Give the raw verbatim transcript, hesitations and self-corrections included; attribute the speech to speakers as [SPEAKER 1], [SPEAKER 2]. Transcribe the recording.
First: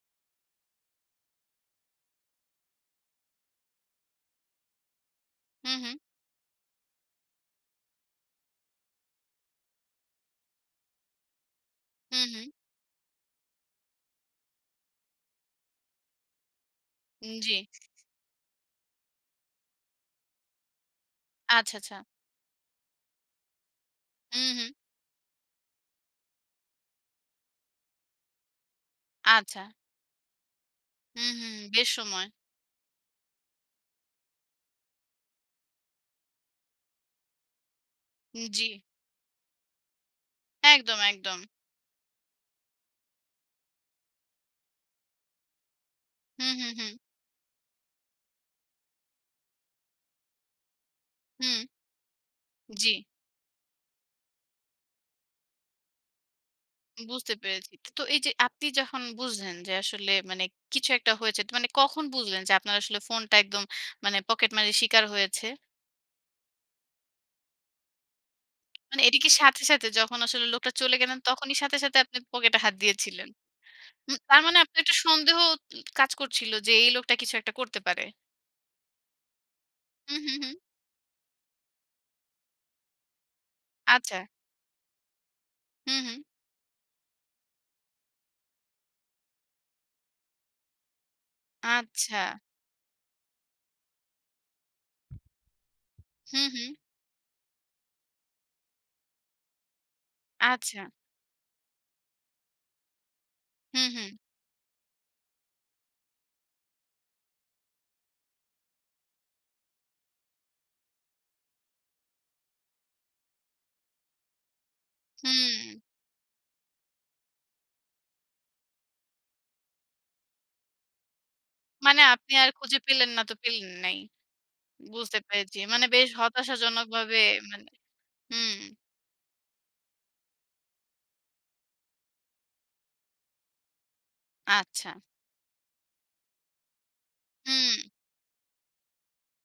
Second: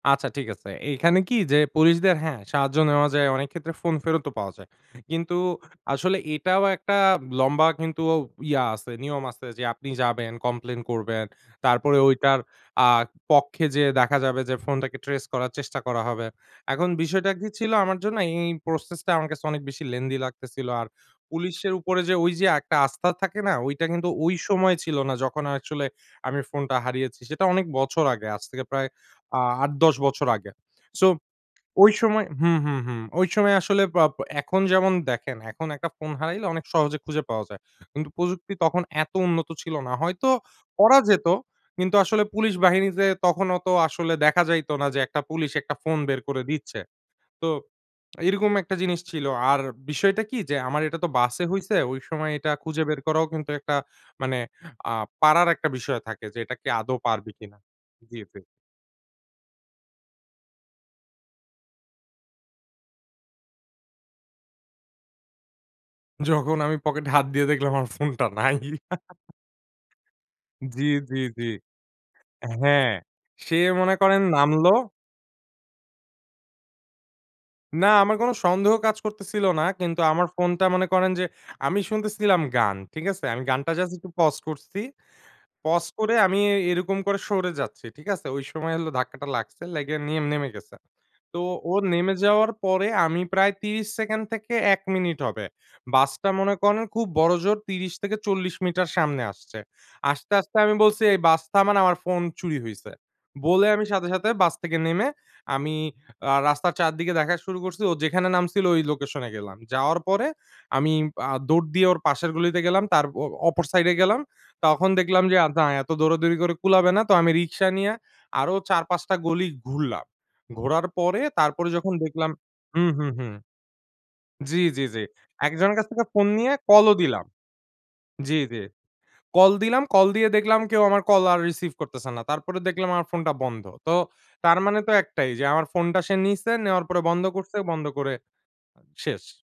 [SPEAKER 1] আচ্ছা ঠিক আছে, এইখানে কি যে পুলিশদের, হ্যাঁ সাহায্য নেওয়া যায় অনেক ক্ষেত্রে ফোন ফেরতও পাওয়া যায় কিন্তু
[SPEAKER 2] হু, হু।
[SPEAKER 1] আসলে এটাও একটা লম্বা কিন্তু ঔ ইয়া আছে, নিয়ম আছে যে আপনি যাবেন, কমপ্লেইন করবেন তারপরে
[SPEAKER 2] হু,
[SPEAKER 1] ওইটার
[SPEAKER 2] হু।
[SPEAKER 1] আ পক্ষে যেয়ে দেখা যাবে যে ফোনটাকে ট্রেস করার চেষ্টা করা হবে। এখন বিষয়টা
[SPEAKER 2] হুম,
[SPEAKER 1] কি
[SPEAKER 2] জি।
[SPEAKER 1] ছিল আমার জন্য এই প্রসেসটা আমার কাছে অনেক বেশি lengthy লাগতেছিল আর
[SPEAKER 2] আচ্ছা,
[SPEAKER 1] পুলিশের
[SPEAKER 2] আচ্ছা।
[SPEAKER 1] উপরে যে ওই যে একটা আস্থা থাকে না? ওইটা কিন্তু ওই
[SPEAKER 2] হু, হু।
[SPEAKER 1] সময় ছিল না যখন অ্যাকচুয়ালি আমি ফোনটা হারিয়েছি, সেটা অনেক বছর আগে আজ থেকে প্রায় আ
[SPEAKER 2] আচ্ছা।
[SPEAKER 1] আট-দশ বছর আগে। সো
[SPEAKER 2] হু, হু বেশ
[SPEAKER 1] ওই সময়
[SPEAKER 2] সময়!
[SPEAKER 1] হু, হুম, হুম ওই সময় আসলে পাপ এখন যেমন দেখেন এখন একটা ফোন হারাইলে অনেক সহজে খুঁজে পাওয়া যায়। কিন্তু
[SPEAKER 2] হু,
[SPEAKER 1] প্রযুক্তি
[SPEAKER 2] জি।
[SPEAKER 1] তখন এত উন্নত ছিল না। হয়তো করা
[SPEAKER 2] একদম,
[SPEAKER 1] যেত,
[SPEAKER 2] একদম।
[SPEAKER 1] কিন্তু আসলে পুলিশ বাহিনীতে তখন অত আসলে দেখা যাইত না যে একটা পুলিশ একটা ফোন বের করে
[SPEAKER 2] হু, হু,
[SPEAKER 1] দিচ্ছে
[SPEAKER 2] হু।
[SPEAKER 1] তো এইরকম একটা জিনিস ছিল আর বিষয়টা কি যে আমার এটা তো বাসে
[SPEAKER 2] হু।
[SPEAKER 1] হইছে ওই সময় এটা খুঁজে বের
[SPEAKER 2] জি।
[SPEAKER 1] করাও কিন্তু একটা মানে আ পারার একটা বিষয় থাকে যে, এটা কি আদৌ
[SPEAKER 2] উম
[SPEAKER 1] পারবে
[SPEAKER 2] বুঝতে
[SPEAKER 1] কিনা
[SPEAKER 2] পেরেছি। তো এই
[SPEAKER 1] জি,
[SPEAKER 2] যে
[SPEAKER 1] জি।
[SPEAKER 2] আপনি যখন বুঝলেন যে আসলে মানে কিছু একটা হয়েছে, তা মানে কখন বুঝলেন যে, আপনার আসলে ফোনটা একদম মানে পকেট মারের শিকার হয়েছে?
[SPEAKER 1] যখন আমি পকেটে হাত দিয়ে দেখলাম আমার ফোনটা নাই।
[SPEAKER 2] মানে এটা কি সাথে, সাথে? যখন আসলে লোকটা
[SPEAKER 1] জি,
[SPEAKER 2] চলে
[SPEAKER 1] জি,
[SPEAKER 2] গেলেন
[SPEAKER 1] জি।
[SPEAKER 2] তখনই সাথে, সাথে আপনি পকেটে হাত
[SPEAKER 1] হ্যাঁ
[SPEAKER 2] দিয়েছিলেন?
[SPEAKER 1] সে মনে
[SPEAKER 2] উম
[SPEAKER 1] করেন
[SPEAKER 2] তার মানে
[SPEAKER 1] নামল
[SPEAKER 2] আপনি একটা সন্দেহ উ কাজ করছিল যে, "এই লোকটা কিছু একটা করতে
[SPEAKER 1] না
[SPEAKER 2] পারে!"
[SPEAKER 1] আমার কোন সন্দেহ কাজ করতেছিল না কিন্তু
[SPEAKER 2] হু,
[SPEAKER 1] আমার
[SPEAKER 2] হু, হু।
[SPEAKER 1] ফোনটা মনে করেন যে, আমি শুনতেছিলাম গান, ঠিক আছে? আমি গানটা জাস্ট একটু
[SPEAKER 2] আচ্ছা।
[SPEAKER 1] pause করছি। Pause
[SPEAKER 2] হু,
[SPEAKER 1] করে
[SPEAKER 2] হু।
[SPEAKER 1] আমি এই এরকম করে সরে যাচ্ছি, ঠিক আছে? ওই সময় হলো ধাক্কাটা লাগছে, লাইগে নিয়ে নেমে গেছে। তো ও নেমে
[SPEAKER 2] আচ্ছা।
[SPEAKER 1] যাওয়ার পরে আমি প্রায় ত্রিশ সেকেন থেকে এক মিনিট হবে বাসটা
[SPEAKER 2] হু,
[SPEAKER 1] মনে
[SPEAKER 2] হু।
[SPEAKER 1] করেন খুব বড় জোর ত্রিশ থেকে চল্লিশ মিটার সামনে আসছে। আসতে, আসতে আমি
[SPEAKER 2] আচ্ছা।
[SPEAKER 1] বলছি, "এই বাস থামান আমার ফোন চুরি হইছে" বলে
[SPEAKER 2] হু,
[SPEAKER 1] আমি সাথে,
[SPEAKER 2] হু।
[SPEAKER 1] সাথে বাস থেকে নেমে আমি আ রাস্তার চারদিকে দেখা শুরু করছি, ও যেখানে নামছিল ওই লোকেশনে গেলাম। যাওয়ার পরে আমি আ দৌড় দিয়ে ওর পাশের গলিতে গেলাম, তার অ অপর সাইডে গেলাম তখন দেখলাম
[SPEAKER 2] হু।
[SPEAKER 1] যে আদ না এত দৌড়াদৌড়ি করে কুলাবে না, তো আমি রিক্সা নিয়া আরো চার-পাঁচ টা গলি ঘুরলাম। ঘোরার পরে তারপরে যখন
[SPEAKER 2] মানে
[SPEAKER 1] দেখলাম
[SPEAKER 2] আপনি আর খুঁজে
[SPEAKER 1] হু, হু,
[SPEAKER 2] পেলেন না
[SPEAKER 1] হু
[SPEAKER 2] তো পেলেন নাই।
[SPEAKER 1] জি, জি, জি,
[SPEAKER 2] বুঝতে পেরেছি
[SPEAKER 1] একজনের
[SPEAKER 2] মানে
[SPEAKER 1] কাছ থেকে
[SPEAKER 2] বেশ
[SPEAKER 1] ফোন নিয়ে
[SPEAKER 2] হতাশাজনক
[SPEAKER 1] কলও
[SPEAKER 2] ভাবে
[SPEAKER 1] দিলাম
[SPEAKER 2] মানে
[SPEAKER 1] জি,
[SPEAKER 2] হুম।
[SPEAKER 1] জি কল দিলাম কল দিয়ে দেখলাম কেউ আমার কল আর রিসিভ করতেছে না, তারপরে দেখলাম আমার ফোনটা বন্ধ। তো তার মানে
[SPEAKER 2] আচ্ছা।
[SPEAKER 1] তো একটাই যে আমার ফোনটা সে নিছে, নেওয়ার পরে বন্ধ করছে,
[SPEAKER 2] হু।
[SPEAKER 1] বন্ধ করে আ শেষ।